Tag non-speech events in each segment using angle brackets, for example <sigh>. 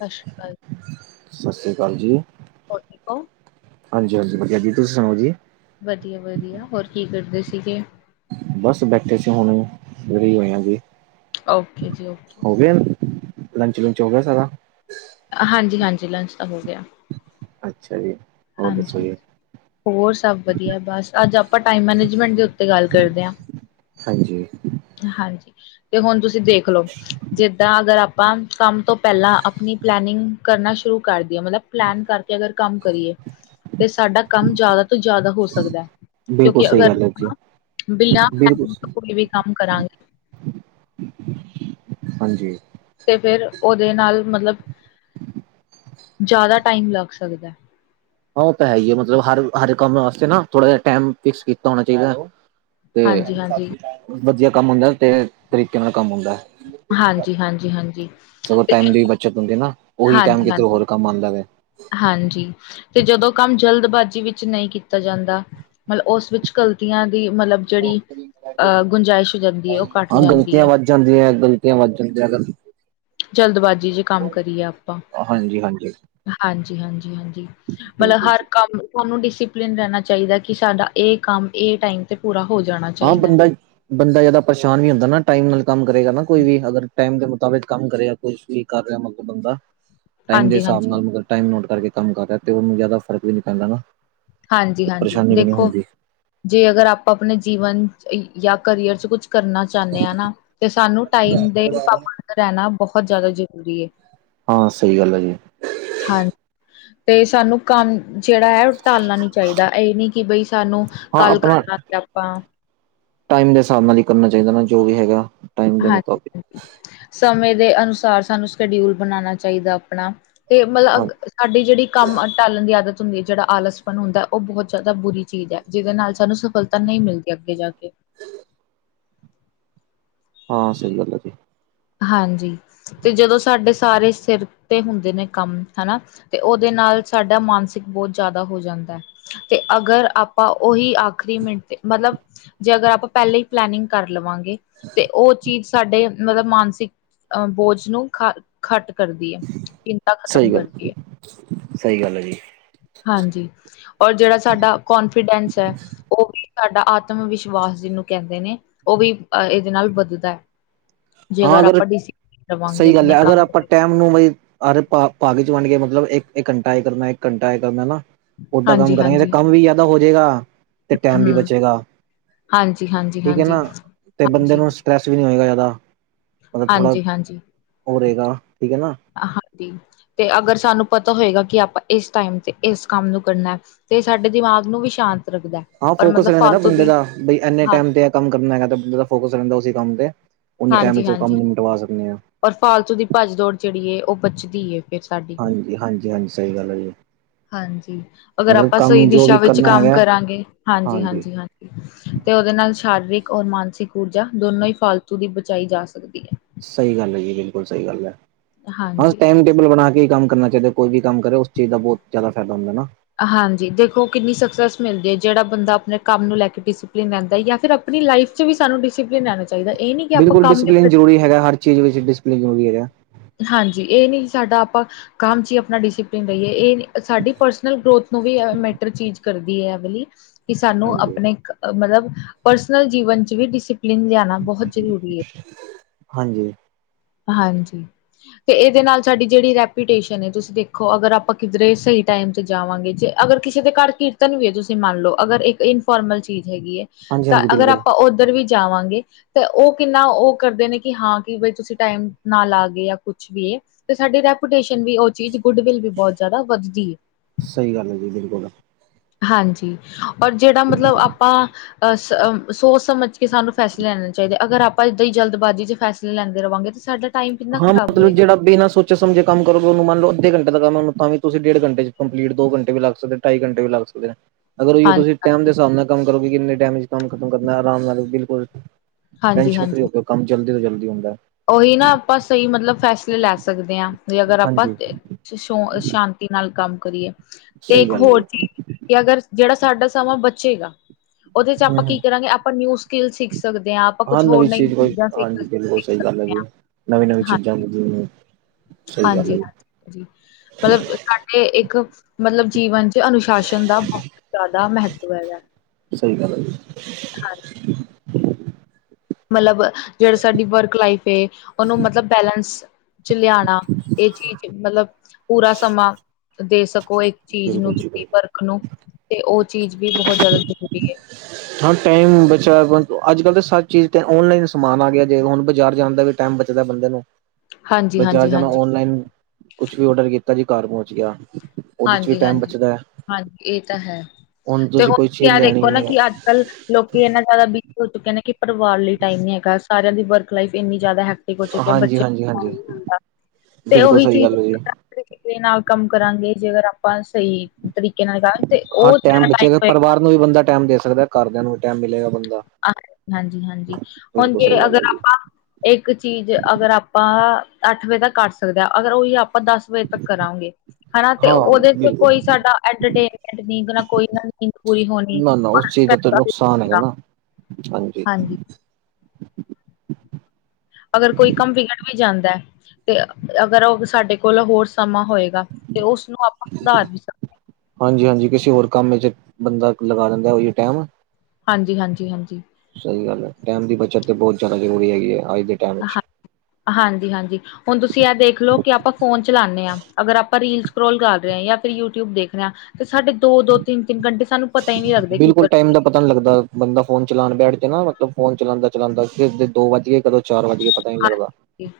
ਸਤਿ ਸ਼੍ਰੀ ਅਕਾਲ। ਸਤਿ ਸ੍ਰੀ ਅਕਾਲ ਜੀ। ਹੋਰ, ਠੀਕ ਓਂ? <unintelligible> ਹਾਂਜੀ, ਹਾਂਜੀ ਵਧਿਆ ਜੀ। ਤੁਸੀਂ, ਸੁਣਾਓ ਜੀ? ਵਧੀਆ- ਵਧੀਆ ਹੋਰ, ਕੀ ਕਰਦੇ ਸੀਗੇ? ਬਸ ਬੈਠੇ ਸੀ, ਹੁਣੇ ਫ੍ਰੀ, ਹੋਇਆ ਜੀ, ਓਕੇ ਜੀ ਓਕੇ। ਹੋ ਗਿਆ ਗ <unintelligible> ਲੰਚ- ਲੁੰਚ ਹੋ ਗਿਆ, ਸਾਰਾ। ਹਾਂਜੀ-ਹਾਂਜੀ, ਲੰਚ ਤਾ ਹੋ ਗਿਆ। ਅੱਛਾ ਜੀ। ਹੋਰ ਦੱਸੋ ਹਾਂਜੀ, ਜੀ ਹੋਰ ਸਭ ਵਧੀਆ, ਬਸ ਅੱਜ ਆਪਾਂ ਟਾਈਮ ਮੈਨੇਜਮੈਂਟ ਦੇ ਉੱਤੇ ਗੱਲ ਕਰਦੇ ਆ। ਹਾਂਜੀ। ਹਾਂਜੀ, ਤੇ ਹੁਣ ਤੁਸੀਂ ਦੇਖਲੋ, ਜਿੱਦਾਂ ਅਗਰ ਆਪਾਂ ਕੰਮ ਤੋਂ ਪਹਿਲਾਂ, ਆਪਣੀ ਪਲੈਨਿੰਗ ਕਰਨਾ ਸ਼ੁਰੂ ਕਰਦੀ ਆ, ਮਤਲਬ ਪਲੈਨ ਕਰਕੇ ਅਗਰ ਕੰਮ ਕਰੀਏ ਤੇ, ਸਾਡਾ ਕੰਮ ਜਿਆਦਾ ਤੋਂ ਜ਼ਿਆਦਾ ਹੋ ਸਕਦੇ, ਬਿਲਕੁਲ ਕਿਉਂਕਿ ਸਹੀ ਅਗਰ, ਗੱਲ ਹੈ ਜੀ ਬਿੱਲਾਂ ਖ ਬਿਲਕੁਲ ਕੋਈ ਵੀ ਕੰਮ ਕਰਾਂਗੇ। ਹਾਂਜੀ। ਤੇ, ਫਿਰ ਉਹਦੇ ਨਾਲ ਮਤਲਬ, ਜ਼ਾਦਾ ਟਾਈਮ ਲੱਗ ਸਕਦੇ। ਉਹ ਤਾਂ, ਹੈ ਹੀ ਏ, ਮਤਲਬ ਹਰ- ਹਰ ਕੰਮ ਵਾਸਤੇ ਨਾ, ਥੋੜਾ ਜਾ ਟਾਈਮ ਫਿਕਸ ਕੀਤਾ ਹੋਣਾ ਚਾਹੀਦਾ। ਤੇ, ਹਾਂਜੀ ਹਾਂਜੀ ਵਧੀਆ ਕੰਮ ਹੁੰਦਾ ਤੇ, ਤਰੀਕੇ ਨਾਲ ਕੰਮ ਹੁੰਦਾ। ਹਾਂਜੀ-ਹਾਂਜੀ-ਹਾਂਜੀ। ਸਗੋਂ ਟਾਈਮ ਦੀ ਬੱਚਤ ਹੁੰਦੀ ਨਾ, ਉਹੀ ਟਾਈਮ ਕਿਤੇ ਹਾਂਜੀ ਹੋਰ ਕੰਮ ਆਂਦਾ ਵੇ। ਹਾਂਜੀ। ਤੇ, ਜਦੋਂ ਕੰਮ ਜਲਦਬਾਜ਼ੀ ਵਿੱਚ ਨਈ ਕੀਤਾ ਜਾਂਦਾ, ਮਤਲਬ ਉਸ ਵਿੱਚ ਗ਼ਲਤੀਆਂ ਦੀ, ਮਤਲਬ ਜਿਹੜੀ ਅ ਗੁੰਜਾਇਸ਼ ਹੋ ਜਾਂਦੀ ਏ, ਉਹ ਘੱਟ ਜਾਂਦੀ ਏ। ਵੱ ਜਾਂਦੀਆਂ ਹੈ, ਗਲਤੀਆਂ ਵੱਧ ਜਾਂਦੀਆਂ ਅਗਰ ਜਲਦਬਾਜ਼ੀ 'ਚ ਕੰਮ ਕਰੀਏ ਆਪਾ ਹਾਂਜੀ-ਹਾਂਜੀ। ਹਾਂਜੀ-ਹਾਂਜੀ-ਹਾਂਜੀ, ਮਤਲਬ, ਹਰ ਕੰਮ ਤੁਹਾਨੂੰ, ਡਿਸੀਪਲੀਨ ਰਹਿਣਾ ਚਾਹੀਦਾ ਕਿ, ਸਾਡਾ ਇਹ ਕੰਮ ਇਹ ਟਾਈਮ ਤੇ ਪੂਰਾ ਹੋ ਜਾਣਾ ਹਾਂ ਚਾਹੀਦਾ। ਬੰਦਾ ਬੰਦਾ ਜ਼ਿਆਦਾ ਪਰੇਸ਼ਾਨ ਨਹੀ ਹੁੰਦਾ ਨਾ, ਟਾਈਮ ਨਾਲ ਕੰਮ ਕਰੇਗਾ ਨਾ ਕੋਈ ਵੀ, ਅਗਰ ਟਾਈਮ ਦੇ ਮੁਤਾਬਿਕ ਕੰਮ ਕਰੇਗਾ ਕੁਛ ਵੀ ਕਰ ਰਿਹਾ, ਮਤਲਬ ਬੰਦਾ। <unintelligible> ਟਾਈਮ ਦੇ ਹਿਸਾਬ ਹਾਂਜੀ ਨਾਲ ਮਤਲਬ, ਟਾਈਮ ਨੋਟ ਕਰਕੇ ਕੰਮ ਕਰ ਰਿਹਾ ਤੇ, ਉਹਨੂੰ ਜਿਆਦਾ ਫਰਕ ਵੀ ਨ ਪੈਂਦਾ ਨਾ। ਹਾਂਜੀ-ਹਾਂਜੀ, ਪਰੇਸ਼ਾਨੀ ਵੀ ਨਹੀਂ ਦੇਖੋ, ਹੁੰਦੀ ਜੇ ਅਗਰ ਆਪਾਂ ਆਪਣੇ ਜੀਵਨ ਯਾ ਕਰੀਅਰ'ਚ ਕੁਛ ਕਰਨਾ ਚਾਹਨੇ ਹਾਂ ਨਾ, ਤੇ ਸਾਨੂੰ ਟਾਈਮ ਦੇ ਪਾਬੰਦ ਰਹਿਣਾ ਬਹੁਤ ਜ਼ਿਆਦਾ ਜ਼ਰੂਰੀ ਏ। ਹਾਂ, ਸਹੀ ਗੱਲ ਆ ਜੀ। ਹਾਂ, ਤੇ ਸਾਨੂੰ ਕੰਮ ਜਿਹੜਾ ਹੈ ਟਾਲਣਾ ਨੀ ਚਾਹੀਦਾ। ਇਹ ਨੀ ਕਿ ਬਈ, ਸਾਨੂੰ ਹਾਂ ਕੱਲ ਆਪਣਾ ਕਰਨਾ ਸੀ ਆਪਾਂ ਟਾਈਮ ਦੇ ਹਿਸਾਬ ਨਾਲ ਹੀ ਕਰਨਾ ਚਾਹੀਦਾ ਨਾ, ਜੋ ਵੀ ਹੈਗਾ। ਟਾਈਮ ਦੇ ਹਾਂਜੀ ਮੁਤਾਬਿਕ ਹਾਂ ਸਮੇਂ ਦੇ ਅਨੁਸਾਰ, ਸਾਨੂੰ ਸ਼ਡਿਊਲ ਬਣਾਉਣਾ ਚਾਹੀਦਾ ਆਪਣਾ ਤੇ ਹਾਂ ਮਤਲਬ ਸਾਡੀ ਜਿਹੜੀ ਕੰਮ ਟਾਲਣ ਦੀ ਆਦਤ, ਜਿਹੜਾ ਆਲਸਪਣ ਹੁੰਦਾ ਔ, ਬਹੁਤ ਜਾਦਾ ਬੁਰੀ ਚੀਜ਼ ਏ, ਜਿਹਦੇ ਨਾਲ ਸਾਨੂੰ ਸਫਲਤਾ ਨਹੀਂ ਮਿਲਦੀ ਅੱਗੇ ਜਾ ਕੇ ਹਾਂ ਸਹੀ ਗੱਲ ਹੈ ਜੀ ਹਾਂਜੀ, ਤੇ ਜਦੋਂ ਸਾਡੇ ਸਾਰੇ ਸਿਰ ਤੇ ਹੁੰਦੇ ਨੇ ਕੰਮ ਹਨਾ ਤੇ ਉਹਦੇ ਨਾਲ ਸਾਡਾ ਮਾਨਸਿਕ ਬਹੁਤ ਜ਼ਾਂਦਾ ਹੋ ਜ਼ਾਦਾ ਹੈ, ਤੇ ਅਗਰ ਆਪਾਂ ਉਹੀ ਆਖਰੀ ਮਿੰਟ ਤੇ ਮਤਲਬ, ਜੇ ਅਗਰ ਆਪਾਂ ਪਹਲੇ ਈ ਪਲੇਨਿੰਗ ਕਰ ਲਵਾਂਗੇ ਤੇ ਉਹ ਚੀਜ਼ ਸਾਡੇ ਮਤਲਬ ਮਾਨਸਿਕ ਅਹ ਬੋਝ <unintelligible> ਨੂੰ ਖ ਖੱਟ ਕਰਦੀ ਹੈ, ਚਿੰਤਾ ਖਤਮ ਸਹੀ ਗੱਲ ਕਰਦੀ ਹੈ ਸਹੀ ਗੱਲ ਹੈ ਜੀ ਹਾਂਜੀ। ਔਰ ਜਿਹੜਾ ਸਾਡਾ ਕਨਫੀਡੈਂਸ ਹੈ। ਉਹ ਵੀ ਸਾਡਾ ਆਤਮ ਵਿਸ਼ਵਾਸ ਜਿਹਨੂੰ ਕਹਿੰਦੇ ਨੇ ਉਹ ਵੀ ਅਹ ਇਹਦੇ ਨਾਲ ਵੱਧਦਾ ਹੈ। ਜੇ ਹਾਂ ਅਗਰ ਆਪਾਂ ਡਿਸਿਪਲਿਨ ਰਵਾਂਗੇ ਸਹੀ ਗੱਲ ਆਪਣੇ ਹੈ, ਅਗਰ ਕੰਮ ਆਪਾਂ ਦੇ ਟਾਈਮ। ਨੂੰ ਬਈ ਆਦਤ ਪਾ, ਪਾ ਕੇ ਵੰਡ ਕੇ ਮਤਲਬ ਇੱਕ ਘੰਟਾ ਇਹ ਕਰਨਾ ਇੱਕ ਘੰਟਾ ਇਹ ਕਰਨਾ ਨਾ। ਓਦਾਂ ਕੰਮ ਹਾਂਜੀ, ਕਰਾਂਗੇ, ਤੇ ਹਾਂਜੀ, ਕੰਮ ਵੀ ਜ਼ਿਆਦਾ ਹੋ ਜਾਏਗਾ ਤੇ ਹੂੰ, ਟਾਈਮ ਵੀ ਹੂੰ। ਬਚੇਗਾ। ਹਾਂਜੀ, ਹਾਂਜੀ, ਠੀਕ ਹੈ ਹਾਂਜੀ, ਨਾ ਤੇ ਬੰਦੇ ਹਾਂਜੀ। ਹਾਂਜੀ, ਨੂੰ ਸਟਰੈਸ ਵੀ ਨਹੀਂ ਹੋਏਗਾ, ਜ਼ਿਆਦਾ ਮਤਲਬ ਥੋੜ੍ਹਾ ਹਾਂਜੀ, ਉਹ ਰਹੇਗਾ ਠੀਕ ਹੈ ਨਾ। ਹਾਂਜੀ ਤੇ ਅਗਰ ਸਾਨੂੰ ਪਤਾ ਹੋਏਗਾ, ਕਿ ਆਪਾਂ ਇਸ ਟਾਈਮ ਤੇ ਇਸ ਕੰਮ ਨੂੰ ਕਰਨਾ। ਤੇ ਸਾਡੇ ਦਿਮਾਗ ਨੂੰ ਵੀ ਸ਼ਾਂਤ ਰੱਖਦਾ। ਹਾਂ ਔਰ ਫੋਕਸ ਮਤਲਬ ਰਹਿੰਦਾ ਨਾ ਫਾਲਤੂ ਬੰਦੇ ਦੀ ਦਾ ਬਈ ਇੰਨੇ ਹਾਂ ਟਾਈਮ ਤੇ ਇਹ ਕੰਮ ਕਰਨਾ ਹੈਗਾ, ਬੰਦੇ ਦਾ ਫੋਕਸ ਰਹਿੰਦਾ ਉਸ ਕੰਮ ਤੇ। ਉੇ ਟਾਈਮ ਹਾਂਜੀ, ਚ ਉਹ ਕੰਮ ਹਾਂਜੀ। ਨਾ ਮਿਟਵਾ ਸਕਦੇ ਆ। ਔਰ ਫਾਲਤੂ ਦੀ ਭੱਜ ਦੌੜ ਜਿਹੜੀ ਹੈ, ਉਹ ਬਚਦੀ ਏ। ਫਿਰ ਸਾਡੀ ਹਾਂਜੀ, ਹਾਂਜੀ, ਹਾਂਜੀ, ਸਹੀ ਗੱਲ ਹੈ ਜੀ। ਹਾਂਜੀ, ਅਗਰ ਮਤਲਬ ਆਪਾਂ ਸਹੀ ਕੰਮ ਜੋ ਦਿਸ਼ਾ ਵੀ ਵਿੱਚ ਕਰਨਾ ਕੰਮ ਹੈਗਾ ਕਰਾਂਗੇ ਹਾਂਜੀ, ਹਾਂਜੀ, ਹਾਂਜੀ। ਤੇ ਉਹਦੇ ਨਾਲ ਸ਼ਾਰੀਰਿਕ ਔਰ ਮਾਨਸਿਕ ਊਰਜਾ ਦੋਨੋ ਹੀ ਫਾਲਤੂ ਦੀ ਬਚਾਈ ਜਾ ਸਕਦੀ ਹੈ। ਸਹੀ ਗੱਲ ਹੈ, ਜੀ ਬਿਲਕੁਲ ਸਹੀ ਗੱਲ ਹੈ, ਹਾਂ ਹਾਂਜੀ। ਟਾਈਮ ਟੇਬਲ ਬਣਾ ਕੇ ਕੰਮ ਕਰਨਾ ਚਾਹੀਦਾ। ਕੋਈ ਵੀ ਕੰਮ ਕਰੇ, ਉਸ ਚੀਜ਼ ਦਾ ਬਹੁਤ ਜ਼ਿਆਦਾ ਫਾਇਦਾ ਹੁੰਦਾ ਨਾ। ਹਾਂਜੀ, ਦੇਖੋ ਕਿੰਨੀ ਸਕਸੈਸ ਮਿਲਦੀ ਹੈ, ਜਿਹੜਾ ਬੰਦਾ ਆਪਣੇ ਕੰਮ ਨੂੰ ਲੈ ਕੇ ਡਿਸਪਲਿਨ ਰਹਿੰਦਾ ਜਾਂ ਫਿਰ ਆਪ ਲਾਈਫ ਵੀ ਸਾਨੂੰ ਡਿਸਪਲਿਨ ਲੇਣਾ ਚਹੀ ਚਾਹੀਦਾ, ਇਹ ਨਹੀਂ ਬਿਲਕੁਲ ਡਿਸਿਪਲਿਨ ਜ਼ਰੂਰੀ ਹੈਗਾ, ਹਰ ਚੀਜ਼ ਡਿਸਪਲਨ ਜ਼ਰੂਰੀ ਹੈਗਾ। ਹਾਂਜੀ, ਇਹ ਨਹੀਂ ਸਾਡਾ ਆਪਾਂ ਕੰਮ 'ਚ ਹੀ ਆਪਣਾ ਡਿਸਪਲਿਨ ਰਹੀਏ ਇਹ ਨਹੀਂ। ਸਾਡੀ ਪਰਸਨਲ ਗਰੋਥ ਨੂੰ ਵੀ ਮੈਟਰ ਚੀਜ਼ ਕਰਦੀ ਹੈ, ਐ ਵਾਲੀ ਕਿ ਸਾਨੂੰ ਹਾਂਜੀ। ਆਪਣੇ ਮਤਲਬ ਪਰਸਨਲ ਜੀਵਨ ਚ ਵੀ ਡਿਸਿਪਲਿਨ ਲਿਆਉਣਾ ਬਹੁਤ ਜਰੂਰੀ। ਹਾਂਜੀ, ਹਾਂਜੀ, ਤੇ ਇਹਦੇ ਨਾਲ ਸਾਡੀ ਜਿਹੜੀ ਰੈਪੂਟੇਸ਼ਨ ਹੈ, ਤੁਸੀਂ ਦੇਖੋ ਅਗਰ ਆਪਾਂ ਕਿੱਧਰੇ ਸਹੀ ਟਾਈਮ। ਜਾਵਾਂਗੇ ਜੇ ਅਗਰ ਕਿਸੇ ਦੇ ਘਰ ਕੀਰਤਨ ਵੀ ਹੈ, ਤੁਸੀਂ ਮੰਨ ਲਓ ਅਗਰ ਇੱਕ ਇਨਫੋਰਮਲ ਚੀਜ਼ ਹੈਗੀ। ਤਾਂ ਹਾਂਜੀ-ਹਾਂਜੀ ਅਗਰ ਬਿਲਕੁਲ ਆਪਾਂ ਉੱਧਰ ਵੀ ਜਾਵਾਂਗੇ, ਤਾਂ ਉਹ ਕਿੰਨਾ ਉਹ ਕਰਦੇ ਨੇ ਕਿ ਹਾਂ ਕਿ ਬਈ ਤੁਸੀਂ ਟਾਈਮ ਨਾਲ ਆ ਗਏ, ਜਾਂ ਕੁਛ ਵੀਏ ਤੇ ਸਾਡੀ ਰੈਪੂਟੇਸ਼ਨ ਵੀ ਉਹ ਚੀਜ਼ ਗੁਡਵਿਲ ਵੀ ਬਹੁਤ ਜ਼ਿਆਦਾ ਵੱਧਦੀ ਹੈ। ਸਹੀ ਗੱਲ ਹੈ ਜੀ ਬਿਲਕੁਲ ਹਾਂਜੀ, ਔਰ ਜਿਹੜਾ ਮਤਲਬ ਆਪਾਂ ਅ ਸੋਚ ਸਮਝ ਕਿ ਸਾਨੂੰ ਫੈਸਲੇ ਲੈਣੇ ਚਾਹੀਦੇ ਅਗਰਾਂ ਇਦਾਂ ਹੀ ਜਲਦਬਜੀ 'ਚ ਫੈਸਲੇ ਲੈਂਦੇ ਰਹਾਂਗੇ ਤਾਂ ਸਾਡਾ ਟਾਈਮ ਕਿੰਨਾ ਹਾਂ ਖ਼ਰਾਬ ਮਤਲਬ ਹੋਏਗਾ ਜਿਹੜਾ ਬਿਨਾਂ ਸੋਚ ਸਮਝੇ ਕੰਮ ਕਰੋ, ਉਹਨੂੰ ਮੰਨ ਲਓ ਅੱਧੇੰ ਘੰਟੇ ਦਾ ਕੰਮ ਉਹਨੂੰ ਤਾਂ ਵੀ ਤੁਸੀਂ ਡੇਢ ਘੰਟੇ ਚ ਕੰਪਲੀਟੋੰਟੇ ਵੀ ਲਗ ਸਕਦੇ ਢਾਈ ਘੰਟ ਵੀ ਲੱਗਦੇ ਨੇ। ਅਗਰ ਉਹੀਓ ਹਾਂਜੀ ਤੁਸੀਂ ਟੈਮ ਦੇ ਹਾਂਜੀ ਹਿਸਾਬ ਨਾਲ ਕੰਮ ਕਰੋਗੇ, ਕਿੰਨੇ ਟੈਮ ਕੰਮ ਖਤਮ ਕਰਨਾ ਆਰਾਮ ਨਾਲ ਬਿਲਕੁਲ ਹਾਂਜੀ ਟੈਸਟ ਹਾਂਜੀ। ਫਰੀ ਹੋਕੇ ਕੰਮ ਜਲਦੀ ਤੋਂ ਜਲਦੀ ਹੁੰਦਾ। ਉਹੀ ਨਾ ਆਪਾਂ ਸਹੀ ਮਤਲਬ ਫੈਸਲੇ ਲੈ ਸਕਦੇ ਹਾਂ, ਵੀ ਅਗਰ ਆਪਾਂ ਹਾਂਜੀ ਸ਼ਾਂਤੀ ਨਾਲ ਕੰਮ ਕਰੀਏ, ਤੇ ਸਹੀ ਇੱਕ ਗੱਲ ਹੋਰ ਹੈ ਚੀਜ਼ ਕਿ ਅਗਰ ਜਿਹੜਾ ਸਾਡਾ ਸਮਾਂ ਬਚੇਗਾ। ਉਹਦੇ ਚ ਆਪਾਂ ਹੂੰ-ਹੂੰ ਕੀ ਕਰਾਂਗੇ, ਆਪਾਂ ਨਿਊ ਸਕਿੱਲ ਸਿੱਖ ਸਕਦੇ ਹਾਂ, ਆਪਾਂ ਕੁਛ ਹੋਰ ਨਵੀਂ ਨਵੀ ਚੀਜ਼ ਕੋਈ ਚੀਜ਼ਾਂ ਸਿੱਖ ਹਾਂਜੀ ਸਕ ਬਿਲਕੁਲ ਸਹੀ ਗੱਲ ਹੈ, ਜੀ ਨਵੀਂ ਨਵੀਂ ਚੀਜ਼ਾਂ ਹੁੰਦੀਆਂ ਨੇ। ਸਹੀ ਗੱਲ ਹਾਂਜੀ ਹੈ ਜੀ ਹਾਂਜੀਾਂਜੀ ਮਤਲਬ ਸਾਡੇ ਇੱਕ ਮਤਲਬ ਜੀਵਨ ਚ ਅਨੁਸ਼ਾਸਨ ਦਾ ਬਹੁਤ ਜ਼ਿਆਦਾ ਮਹੱਤਵ ਹੈਗਾ ਸਹੀ ਗੱਲ ਆ ਜੀ ਹਾਂਜੀ ਮਤਲਬ ਜਿਹੜੀ ਸਾਡੀ ਵਰਕ ਲਾਈਫ ਉਹਨੂੰ ਮਤਲਬ ਬੈਲੇਂਸ ਚ ਲਿਆਣਾ ਇਹ ਚੀਜ਼ ਮਤਲਬ ਪੂਰਾ ਸਮਾਂ ਦੇ ਸਕੋ ਇੱਕ ਚੀਜ਼ ਨੂੰ ਬਿਲਕੁਲ ਜੀ ਤੁਸੀਂ ਬਿਲਕੁਲ ਵਰਖ ਨੂੰ ਤੇ ਉਹ ਚੀਜ਼ ਵੀ ਬਹੁਤ ਜ਼ਿਆਦਾ ਜ਼ਰੂਰੀ ਹੈ <unintelligible> ਹਾਂ ਟਾਈਮ ਬਚਾ ਅੱਜ ਕੱਲ੍ਹ ਤਾਂ ਸਾਰੇ ਚੀਜ਼ ਤਾਂ ਔਨਲਾਈਨ ਸਮਾਨ ਆ ਗਿਆ ਜੇ ਹੁਣ ਬਾਜ਼ਾਰ ਜਾਂਦਾ ਵਿੱਚ ਟਾਈਮ ਬਚਦਾ ਬੰਦੇ ਨੂੰ ਹਾਂਜੀ ਬਜ਼ਾਰ ਹਾਂਜੀ ਜਾਣਾ ਹਾਂਜੀ ਓਨਲਾਈਨ ਕੁਛ ਵੀ ਡਰ ਕੀਤਾ ਜੀ ਘਰ ਪਹੁੰਚ ਗਿਆ ਉਹਦੇ ਚ ਵੀ ਹਾਂਜੀ ਟਾਈਮ ਹਾਂਜੀ ਬਚਦਾ ਹੈ ਹਾਂਜੀ ਇਹ ਤਾਂ ਹੈ ਹੁਣ ਤੇ ਤੁਸੀਂ ਹੁਰ ਕੋਈ ਚੀਜ਼ ਕ ਲੈਣੀ ਦੇਖੋ ਨਾ ਹੈ ਕਿ ਅੱਜ ਕੱਲ ਲੋਕੀ ਇੰਨਾ ਜ਼ਿਆਦਾ ਬਿਜ਼ੀ ਹੋ ਚੁੱਕੇ ਨੇ ਕਿ ਪਰਿਵਾਰ ਲਈ ਟਾਈਮ ਨੀ ਹੈਗਾ ਸਾਰਿਆਂ ਦੀ ਵਰਕ ਲਾਈਫ ਇੰਨੀ ਜ਼ਿਆਦਾ ਹੈ ਕੁ ਚੁਿਆ ਹਾਂਜੀ ਬੱਚ ਹਾਂਜੀ ਹਾਂਜੀ ਤੇ ਬਿਲਕੁਲ ਉਹੀ ਸਹੀ ਚੀਜ਼ ਗੱਲ ਹੈ ਜੀ ਤਰੀਕੇ ਨਾਲ ਕੰਮ ਕਰਾਂਗੇ ਜੇਕਰ ਆਪਾਂ ਸਹੀ ਤਰੀਕੇ ਨਾਲ ਕਰਾਂ ਹਾਂ ਟੈਮ ਬਚੇਗਾ ਪਰਿਵਾਰ ਨੂੰ ਵੀ ਬੰਦਾ ਟਾਈਮ ਦੇ ਸਕਦਾ ਘਰਦਿਆਂ ਨੂੰ ਵੀ ਟਾਈਮ ਮਿਲੇਗਾ ਬੰਦਾ ਹਾਂਜੀ ਹਾਂਜੀ ਹੁਣ ਬਿਲਕੁਲ ਜੇ ਸਹੀ ਗੱਲ ਹੈ ਅਗਰ ਜੀ ਆਪਾਂ ਇੱਕ ਚੀਜ਼ ਅਗਰ ਆਪਾਂ ਅੱਠ ਵਜੇ ਤੱਕ ਕਰ ਸਕਦੇ ਹਾਂ ਅਗਰ ਉਹੀ ਆਪ ਆਪਾਂ ਦਸ ਵਜੇ ਤੱਕ ਕਰਾਂਗੇ ਹਨਾ ਤੇ ਹਾਂ ਉਹਦੇ ਚ ਬਿਲਕੁਲ ਕੋਈ ਸਾਡਾੇਮਟ ਕੋਈ ਨੀਂਦ ਪੂਰੀ ਹੋਣੀ ਨਾ ਉਸ ਚੀਜ਼ ਦਾ ਤੇ ਨੁਕਸਾਨ ਹੈਗਾ ਨਾ ਹਾਂਜੀ ਹਾਂਜੀ ਅਗਰ ਕੋਈ ਕੰਮ ਵਿਗੜ ਵੀ ਜਾਂਦਾ ਤੇ ਅਗਰ ਉਹ ਸਾਡੇ ਕੋਲ ਹੋਰ ਸਮਾਂ ਹੋਏਗਾ ਤੇ ਉਸਨੂੰ ਆਪਾਂ ਸੁਧਾਰ ਵੀ ਸਕ ਹਾਂਜੀ ਹਾਂਜੀ ਕਿਸੇ ਹੋਰ ਕੰਮ ਵਿੱਚ ਬੰਦਾ ਲਗਾ ਦਿੰਦਾ ਟਾਈਮ ਹਾਂਜੀ ਹਾਂਜੀ ਹਾਂਜੀ ਸਹੀ ਗੱਲ ਹੈ ਟਾਈਮ ਦੀ ਬੱਚਤ ਤੇ ਬਹੁਤ ਜ਼ਿਆਦਾ ਜ਼ਰੂਰੀ ਹੈਗੀ ਹੈ ਅੱਜ ਦੇ ਟਾਈਮ ਵਿੱਚ ਹਾਂਜੀ ਹਾਂਜੀ ਹੁਣ ਤੁਸੀਂ ਇਹ ਦੇਖ ਲਓ ਕਿ ਆਪਾਂ ਫੋਨ ਚਲਾਉਂਦੇ ਹਾਂ ਅਗਰ ਆਪਾਂ ਰੀਲ ਸਕੋਲ ਗਾ ਰਹੇ ਹਾਂ ਜਾਂ ਫਿਰ ਯੂਟਿਊਬ ਦੇਖ ਰਹੇ ਹਾਂ ਤੇ ਸਾਡੇ ਦੋ ਦੋ ਤਿੰਨ ਤਿੰਨ ਘੰਟੇ ਸਾਨੂੰ ਪਤਾ ਹੀ ਨੀ ਲੱਗਦੇ ਬਿਲਕੁਲ ਕਿੱਧਰ ਟਾਈਮ ਦਾ ਪਤਾ ਨੀ ਲੱਗਦਾ ਬੰਦਾ ਫੋਨ ਚਲਾਉਣ ਬੈਠ ਕੇ ਨਾ ਮਲ ਫੋਨ ਚਲਾਉਦਾ ਚਲਾਂਦਾ ਫ ਦੋ ਵੱਜ ਕੇ ਕ ਚਾਰ ਵਜ ਕੇ ਪਤਾ ਨੀ ਲੱਗਦਾ ਹਾਂਜੀ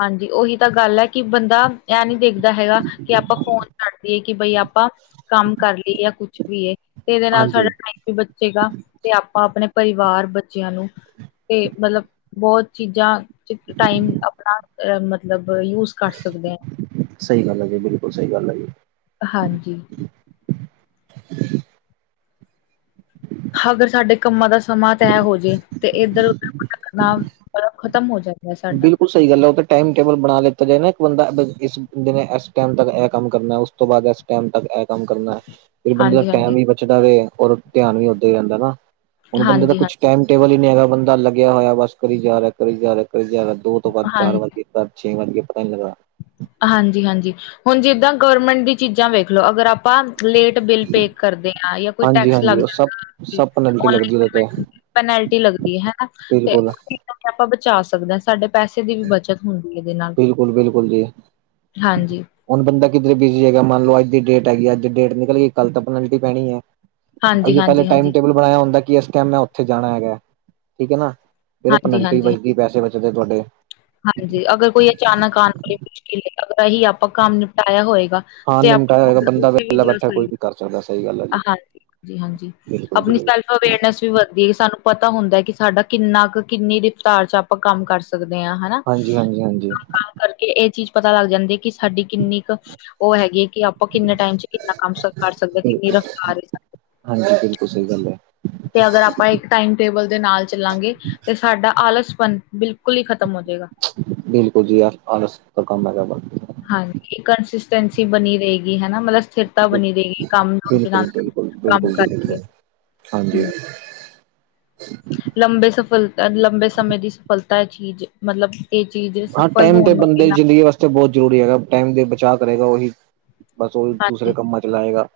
ਹਾਂਜੀ ਉਹੀ ਤਾਂ ਗੱਲ ਹੈ ਕਿ ਬੰਦਾ ਇਹਂ ਨੀ ਦੇਖਦਾ ਹੈਗਾ ਕਿ ਆਪਾਂ ਫੋਨ ਕਰੱਡਦੀਏ ਕਿ ਬਈ ਆਪਾਂ ਕੰਮ ਕਰ ਲਈਏ ਜਾਂ ਕੁੱਛ ਵੀ ਤੇ ਇਹਦੇ ਨਾਲ ਸਾਡਾ ਹਾਂਜੀ ਟਾਈਮ ਵੀ ਸੀਗਾ ਤੇ ਆਪਾਂ ਆਪਣੇ ਪਰਿਵਾਰ ਬੱਚਿਆਂ ਨੂੰ ਤੇ ਮਤਲਬ ਬਹੁਤ ਚੀਜ਼ਾਂ ਚ ਟਾਈਮ ਆਪਣਾ ਅ ਮਤਲਬ ਯੂਜ ਕਰ ਸਕਦੇ ਹ ਸਹੀ ਗੱਲ ਹੈ ਜੀ ਬਿਲਕੁਲ ਸਹੀ ਗੱਲ ਹੈ ਜੀ ਹਾਂਜੀ ਅਗਰ ਸਾਡੇ ਕੰਮਾਂ ਦਾ ਸਮਾਂ ਤੈਅ ਹੋ ਜੇ ਤੇ ਇੱਧਰ ਉਧਰਨਾ ਭਟਕਣਾ ਖਤਮ ਹੋ ਜਾਏ। ਬਿਲਕੁਲ। ਸਹੀ ਗੱਲ ਹੈ ਉ ਤਾ ਟਾਈਮ ਟੇਬਲ ਬਣਾ ਲਿੱਤਾ ਜਾਏ ਨਾ ਇੱਕ ਬੰਦਾ ਇਸ ਦਿਨ ਇਸ ਟਾਈਮ ਤੱਕ ਇਹ ਕੰਮ ਕਰਨਾ ਉਸ ਤੋਂ ਬਾਅਦ ਇਸ। ਟਾਈਮ ਤੱਕ ਇਹ ਕੰਮ ਕਰਨਾ ਹੈ। ਫਿਰ ਬੰਦੇ ਦਾ ਹਾਂਜੀ ਟਾਈਮ ਹਾਂਜੀ ਵੀ ਬਚਦਾਵੇ ਔਰ ਧਿਆਨ ਵੀ ਓਦਰ ਹੀ ਰਹਿੰਦਾ ਨਾ ਹੁਣ ਬੰਦੇ ਦਾ ਹਾਂਜੀ ਕੁਛ ਹਾਂਜੀ ਟਾਈਮ। ਟੇਬਲ ਹੀ ਨਹੀਂ ਹੈਗਾ ਬੰਦਾ ਲੱਗਿਆ ਹੋਇਆ ਬਸ ਕਰੀ ਜਾ ਰਿਹਾ, ਕਰੀ ਜਾ ਰਿਹਾ, ਕਰੀ ਜਾ ਰਿਹਾ ਦੋ ਤੋਂ ਬਾਅਦ ਚਾਰ ਵਜੇ। ਕਦ ਛੇ ਵਜ ਗਏ ਪਤਾ ਨੀ ਲੱਗਦਾ। ਹਾਂਜੀ-ਹਾਂਜੀ ਹੁਣ ਜਿਦਾਂ ਗਵਰਮੈਂਟ ਦੀ ਚੀਜ਼ਾਂ ਵੇਖ ਲੋ ਅਗਰ ਆਪਾਂ। ਲੇਟ ਬਿੱਲ ਪੇ ਕਰਦੇ ਹਾਂ ਜਾਂ ਕੋਈ ਹਾਂਜੀ ਟੈਕਸ ਲੱਗ ਹਾਂਜੀ ਉਹ ਸਭ ਜਾਂਦਾ। ਸਭ ਪੈਨਲਟੀ ਆਨਲਾਈਨ ਲੱਗਦੀ ਉਹਦੇ ਪੈਮੇਂਟ ਤੇ ਦੀ ਪੇਨਾਲਟੀ ਲਗਦੀ ਹੈ ਹੈਨਾ। ਬਿਲਕੁਲ। ਆਪਾਂ ਬਚਾ ਸਕਦੇ ਹਾਂ ਸਾਡੇ ਪੈਸੇ ਦੀ ਵੀ ਬੱਚਤ ਹੁੰਦੀ ਹੈ ਇਹਦੇ ਨਾਲ। ਬਿਲਕੁਲ ਬਿਲਕੁਲ ਜੀ ਹਾਂਜੀ ਹੁਣ ਬੰਦਾ ਕਿੱਧਰੇ ਬਿਜ਼ੀ ਹੈਗਾ ਮੰਨ ਲਓ ਅੱਜ ਦੀ ਡੇਟ ਹੈਗੀ ਅੱਜ ਡੇਟ ਨਿਕਲ ਗਈ ਕੱਲ ਤਾਂ ਪੈਨਲਟੀ ਪੈਣੀ ਹੈ ਹਾਂਜੀ ਅਸੀ ਪਹਿਲੇ ਹਾਂਜੀ ਟਾਈਮ ਹਾਂਜੀ ਟੇਬਲ ਬਣਾਇਆ ਹੁੰਦਾ ਕਿ ਇਸ ਟਾਈਮ ਮੈਂ ਉੱਥੇ ਜਾਣਾ ਹੈਗਾ ਠੀਕ ਹੈ ਨਾ ਹਾਂਜੀ ਪੈਨਲਟੀ ਹਾਂਜੀ ਹਾਂਜੀ ਬਚ ਦੀ ਪੈਸੇ ਬਚਦੇ ਤੁਹਾਡੇ ਹਾਂਜੀ, ਅਗਰ ਕੋਈ ਅਚਾਨਕ ਆਉਣ ਵਾਲੀ ਮੁਸ਼ਕਿਲ ਲੱਗਦਾ ਹੀ ਆਪਾਂ ਕੰਮ ਨਿਪਟਾਇਆ ਹੋਏਗਾ। <inaudible> ਹਾਂ ਨਿਮਟਾਇਆ ਹੋਏਗਾ ਬੰਦਾ ਵਿਹਲਾ ਬੈਠਾ ਕੋਈ ਵੀ ਕਰ ਸਕਦਾ ਸਹੀ ਗੱਲ ਹੈ ਜੀ ਬਿਲਕੁਲ ਜੀ ਬਿਲਕੁਲ ਅਵੇਅਰਨੈਸ ਵੀ ਵੱਧਦੀ ਹੈ ਸਾਨੂੰ ਪਤਾ ਹੁੰਦਾ ਹੈ ਕਿ ਸਾਡਾ ਕਿੰਨਾ। ਕਿੰਨੀ ਰਫਤਾਰ ਚ ਆਪਾਂ ਕੰਮ ਕਰ ਸਕਦੇ ਹਨਾ। ਹਾਂਜੀ ਹਾਂਜੀ ਹਾਂਜੀ ਕਰਕੇ ਇਹ ਚੀਜ਼ ਪਤਾ ਲੱਗ ਜਾਂਦੀ ਕਿ ਸਾਡੀ ਕਿੰਨੀ ਕੁ। ਉਹ ਹੈਗੀ ਕਿ ਆਪਾਂ ਕਿੰਨੇ ਟਾਈਮ ਚ ਕਿੰਨਾ ਕੰਮ ਕਰ ਸਕਦੇ ਹਾਂ ਕਿੰਨੀ ਰਫਤਾਰ। ਹਾਂਜੀ ਬਿਲਕੁਲ ਸਹੀ ਗੱਲ ਹੈ। ਤੇ ਅਗਰ ਆਪਾਂ ਇੱਕ ਟਾਈਮ ਟੇਬਲ ਦੇ ਨਾਲ ਚੱਲਾਂਗੇ। ਤੇ ਸਾਡਾ ਆਲਸਪਣ ਬਿਲਕੁਲ ਹੀ ਖ਼ਤਮ ਹੋ ਜਾਏਗਾ। ਬਿਲਕੁਲ ਜੀ ਆ ਆਲਸ ਦਾ ਕੰਮ ਹੈਗਾ ਵਾ। ਹਾਂਜੀ ਇਹ ਕੰਸਿਸਟੈਂਸੀ ਬਣੀ ਰਹੇਗੀ ਹਨਾ ਮਤਲਬ। ਸਥਿਰਤਾ ਬਣੀ ਦੇਗੀ ਕੰਮ ਦਾ ਨਾਲ ਬਿਲਕੁਲ ਬਿਲਕੁਲ ਕੰਮ ਬਿਲਕੁਲ ਜੀ ਕਰਕੇ। ਬਿਲਕੁਲ ਹਾਂਜੀ। ਹੂੰ ਲੰਬੇ ਸਫਲਤਾ ਲੰਬੇ ਸਮੇਂ ਦੀ ਸਫਲਤਾ ਹੈ ਚੀਜ਼ ਮਤਲਬ। ਤੇ ਚੀਜ਼ ਸਫਲ ਹੋਣ ਨੂੰ ਕਿੰਨਾ। ਤਾਂ ਬਹੁਤ ਜ਼ਰੂਰੀ ਹੈਗਾ ਟਾਈਮ ਦੇ ਬਚਾਅ ਕਰੇਗਾ ਉਹੀ। ਬਸ ਉਹ ਹੀ ਹਾਂਜੀ ਦੂਸਰੇ ਕੰਮਾ ਚਲਾਏਗਾ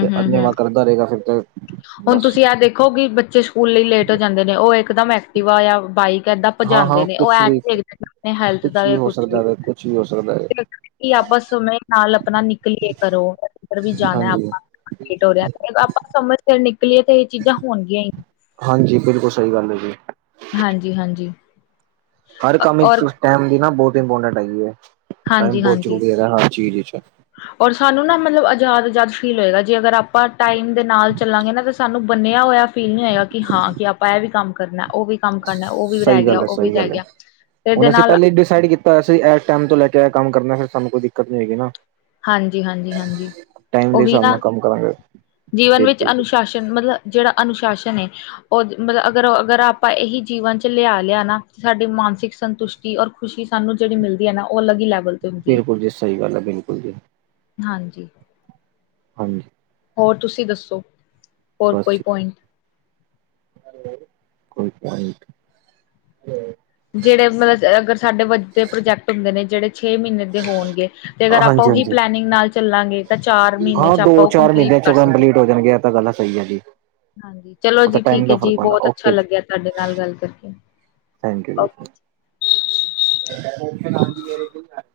ਤੇ ਅੰਨੇਵਾ ਕਰਦਾ ਰਹੇਗਾ ਫਿਰ ਤਾਂ। ਹੁਣ ਤੁਸੀਂ ਇਹ ਦੇਖੋ ਕਿ ਬੱਚੇ ਸਕੂਲ ਲਈ ਲੇਟ ਹੋ ਜਾਂਦੇ ਨੇ ਉਹ ਇਕਦਮ ਐਕਟਿਵਾ ਜਾ ਬਾਈਕ। ਕਿਦਾਂ ਹਾਂ ਭਜਾਦੇ ਹਾਂ ਨੇ ਉਹ ਕੁਛ ਐਂ ਵੀ ਨੀ ਦੇਖਦੇ ਆਪ ਹੈਲਥ ਦਾ ਹੋ ਕੁਛ ਵੀ। ਸਕਦਾ ਹੈ ਕੁਛ ਵੀ ਹੋ ਸਕਦਾ ਹੈ ਕਿ ਆਪਾਂ ਸਮੇਂ ਨਾਲ ਆਪਣਾ ਨਿਕਲੀਏ ਘਰੋਂ ਉੱਧਰ ਵੀ ਜਾਣਾ ਹਾਂਜੀ ਆਪਾਂ। ਲੇਟ ਹੋ ਰਿਹਾ ਤੇ ਆਪਾਂ ਸਮੇਂ ਸਿਰ ਨਿਕਲੀਏ ਤੇ ਇਹ ਚੀਜ਼ਾਂ ਹੋਣਗੀਆਂ ਹੀ। ਹਾਂਜੀ ਬਿਲਕੁਲ ਸਹੀ ਗੱਲ ਹੈ ਜੀ। ਹਾਂਜੀ-ਹਾਂਜੀ। ਹਰ ਕੰਮ ਵਿੱਚ ਔਰ ਟਾਈਮ ਦੀ ਨਾ ਬਹੁਤ ਇੰਪੋਰਟੈਂਟ ਹੈਗੀ ਹੈ ਟਾਈਮ ਬਹੁਤ ਹਾਂਜੀ-ਹਾਂਜੀ ਜ਼ਰੂਰੀ ਹੈ ਹਰ ਚੀਜ਼ ਵਿਚ। ਔਰ ਸਾਨੂੰ ਨਾ ਮਤਲਬ ਆਜ਼ਾਦ-ਆਜ਼ਾਦ ਫੀਲ ਹੋਏਗਾ ਜੇ ਅਗਰ ਆਪਾਂ ਟਾਈਮ ਦੇ ਨਾਲ ਚੱਲਾਂਗੇ ਨਾ ਤਾਂ ਸਾਨੂੰ ਬੰਨਿਆ ਹੋਇਆ। ਫੀਲ ਨਹੀਂ ਹੋਏਗਾ ਕਿ ਹਾਂ ਕਿ ਆਪਾਂ ਇਹ ਵੀ ਕੰਮ ਕਰਨਾ ਉਹ ਵੀ। ਕੰਮ ਕਰਨਾ ਉਹ ਵੀ ਰਹਿ ਸਹੀ ਗਿਆ, ਗੱਲ ਹੈ ਉਹ ਵੀ ਸਹੀ ਰਹਿ ਗੱਲ ਹੈ ਗਿਆ ਤੇ ਇਹਦੇ ਹੁਣ ਅਸੀਂ ਨਾਲ। ਪਹਿਲੇ ਡਿਸਾਈਡ ਕੀਤਾ। ਤਾਂ ਅਸੀ ਇਸ ਟਾਈਮ ਤੋਂ ਲੈ ਕੇ ਏ ਕੰਮ ਕਰਨਾ ਫਿਰ ਸਾਨੂੰ ਕੋਈ ਦਿੱਕਤ ਨਹੀਂ ਹੈਗੀ ਨਾ। ਹਾਂਜੀ-ਹਾਂਜੀ-ਹਾਂਜੀ ਟਾਈਮ ਦੇ ਉਹੀ ਹਿਸਾਬ ਨਾਲ ਨਾ ਕੰਮ ਕਰਾਂਗੇ ਜੀਵਨ ਵਿੱਚ ਬਿਲਕੁਲ ਜੀ ਅਨੁਸ਼ਾਸਨ ਮਤਲਬ। ਜਿਹੜਾ ਅਨੁਸ਼ਾਸਨ ਹੈ। ਉਹ ਮਤਲਬ ਅਗਰ ਅਗਰ ਆਪਾਂ ਇਹੀ ਜੀਵਨ ਚ ਲਿਆ ਲਿਆ ਨਾ ਸਾਡੀ ਮਾਨਸਿਕ ਸੰਤੁਸ਼ਟੀ ਔਰ ਖੁਸ਼ੀ ਸਾਨੂੰ ਜਿਹੜੀ ਮਿਲਦੀ ਹੈ ਨਾ ਉਹ ਅਲੱਗ ਲੈਵਲ ਤੇ ਹੁੰਦੀ ਹੈ ਬਿਲਕੁਲ ਜੀ ਸਹੀ ਗੱਲ ਹੈ ਬਿਲਕੁਲ ਜੀ। ਹਾਂਜੀ। ਹਾਂਜੀ ਹੋਰ ਤੁਸੀਂ ਦੱਸੋ ਹੋਰ ਬਸ ਕੋਈ ਜੀ ਪੁਆਇੰਟ <inaudible> ਜਿਹੜੇ ਮਤਲਬ ਅਗਰ ਸਾਡੇ ਵੱਡੇ ਪ੍ਰੋਜੈਕਟ ਹੁੰਦੇ ਨੇ ਜਿਹੜੇ ਛੇ ਮਹੀਨੇ ਦੇ ਹੋਣਗੇ ਤੇ ਅਗਰ ਆਪਾਂ ਹਾਂਜੀ ਉਹੀ ਹਾਂਜੀ ਪਲੈਨਿੰਗ ਨਾਲ ਚੱਲਾਂਗੇ ਤਾਂ ਚਾਰ ਮਹੀਨੇ ਹਾਂ ਚ ਦੋ ਆਪਾਂ ਉਹ ਚਾਰ ਕੰਪਲੀਟ ਮਹੀਨਿਆਂ ਕਰ ਚੋਂ ਸਕਦੇ ਹਾਂ। ਕੰਪਲੀਟ ਹੋ ਜਾਣਗੇ ਤਾਂ ਗੱਲ ਸਹੀ ਹੈ ਜੀ ਹਾਂਜੀ ਚਲੋ ਉਹ ਜੀ ਤਾਂ ਟਾਈਮ ਠੀਕ ਹੈ ਦਾ ਜੀ ਫ਼ਰਕ ਪੈਂਦਾ ਬਹੁਤ ਅੱਛਾ ਓਕੇ ਜੀ ਲੱਗਿਆ ਤੁਹਾਡੇ ਨਾਲ ਗੱਲ ਕਰਕੇ ਥੈਂਕ ਯੂ ਜੀ। ਓਕੇ <inaudible>